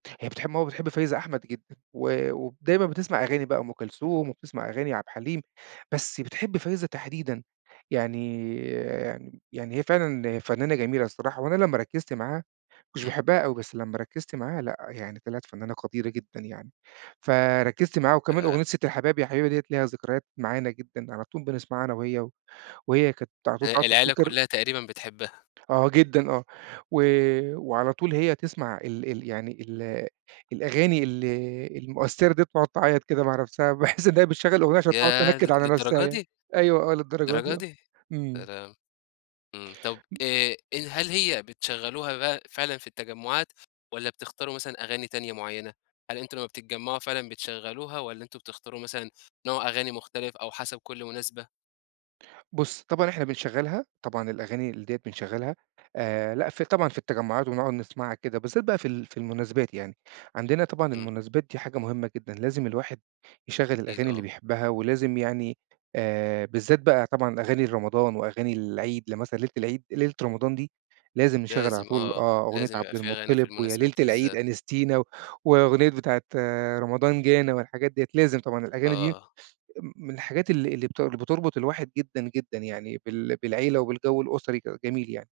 هي بتحِب ماما بتحِب فايزة أحمد جدًا و وب دايمًا بتسمَع أغاني بقى وأم كلثوم، وبتسمَع أغاني عبد الحليم، بس بتحِب فايزة تحديدًا. يعني يعني هي فعلًا فنانة جميلة الصراحة، وأنا لمّا ركِّزت معاها، ما كنتش إمم. باحِبها أوي، بس لمّا ركِّزت معاها لأ، يعني طلَعت فنانة قديرة جدًا يعني. فركِّزت معاها، وكمان آآ أغنية ستّ الحباب يا حبيبة ديّة ليها ذكريات معانا جدًا، على طول بنسمَعها أنا وهي، و وهي كانت على طول ال بقى العيلة بتفتكِر كلّها تقريبًا بتحبها. آه جدًا، آه و وعلى طول هي تسمَع ال ال يعني ال الأغاني ال المؤثِّرة ديّة وتقعُد تعيَّط كده مع نفسها، باحِس إنّها بتشغِّل الأغنية عشان تقعُد ياه! ل تنكِّد على نفسها للدرجة يعني. دي! أيوه آه، للدرجة للدرجة دي آه، دي! يا إمم. لهوي! إمم، طب م آآ، ال هل هي بتشغّلوها بقى فعلًا في التجمعات والّا بتختاروا مثلًا أغاني تانية معيّنة؟ هل أنتم لمّا بتتجمعوها فعلًا بتشغّلوها والّا أنتم بتختاروا مثلًا نوع أغاني مختلف أو حسب كل مناسبة؟ بُص، طبعًا إحنا بنشغِّلها، طبعًا الأغاني ال ديّة بنشغِّلها آآ، لأ في طبعًا في التجمعات ونقعُد نسمَعها كده، بالذات بقى في ال في المناسبات يعني. عندنا طبعًا إمم. المناسبات دي حاجة مهمة جدًا، لازم الواحد يشغِّل أكيد، الأغاني اللي آه. بيحِبّها، ولازم يعني آآ، بالذات بقى طبعًا أغاني لرمضان وأغاني العيد. لمثلًا ليلة العيد ليلة رمضان دي لازم نشغِّل على لازم طول آه، آه، أغنية لازم يبقى عبد في أغاني في المطَّلب ويا المناسبات ليلة دي العيد بالذات. أنستِينا و وأغنية بتاعة رمضان جانا، والحاجات ديّة لازم، طبعًا الأغاني دي م آه. من الحاجات اللي اللي بتر بتربِط الواحد جدًا جدًا يعني بال بالعيلة وبالجو الأُسري كده، جميل يعني.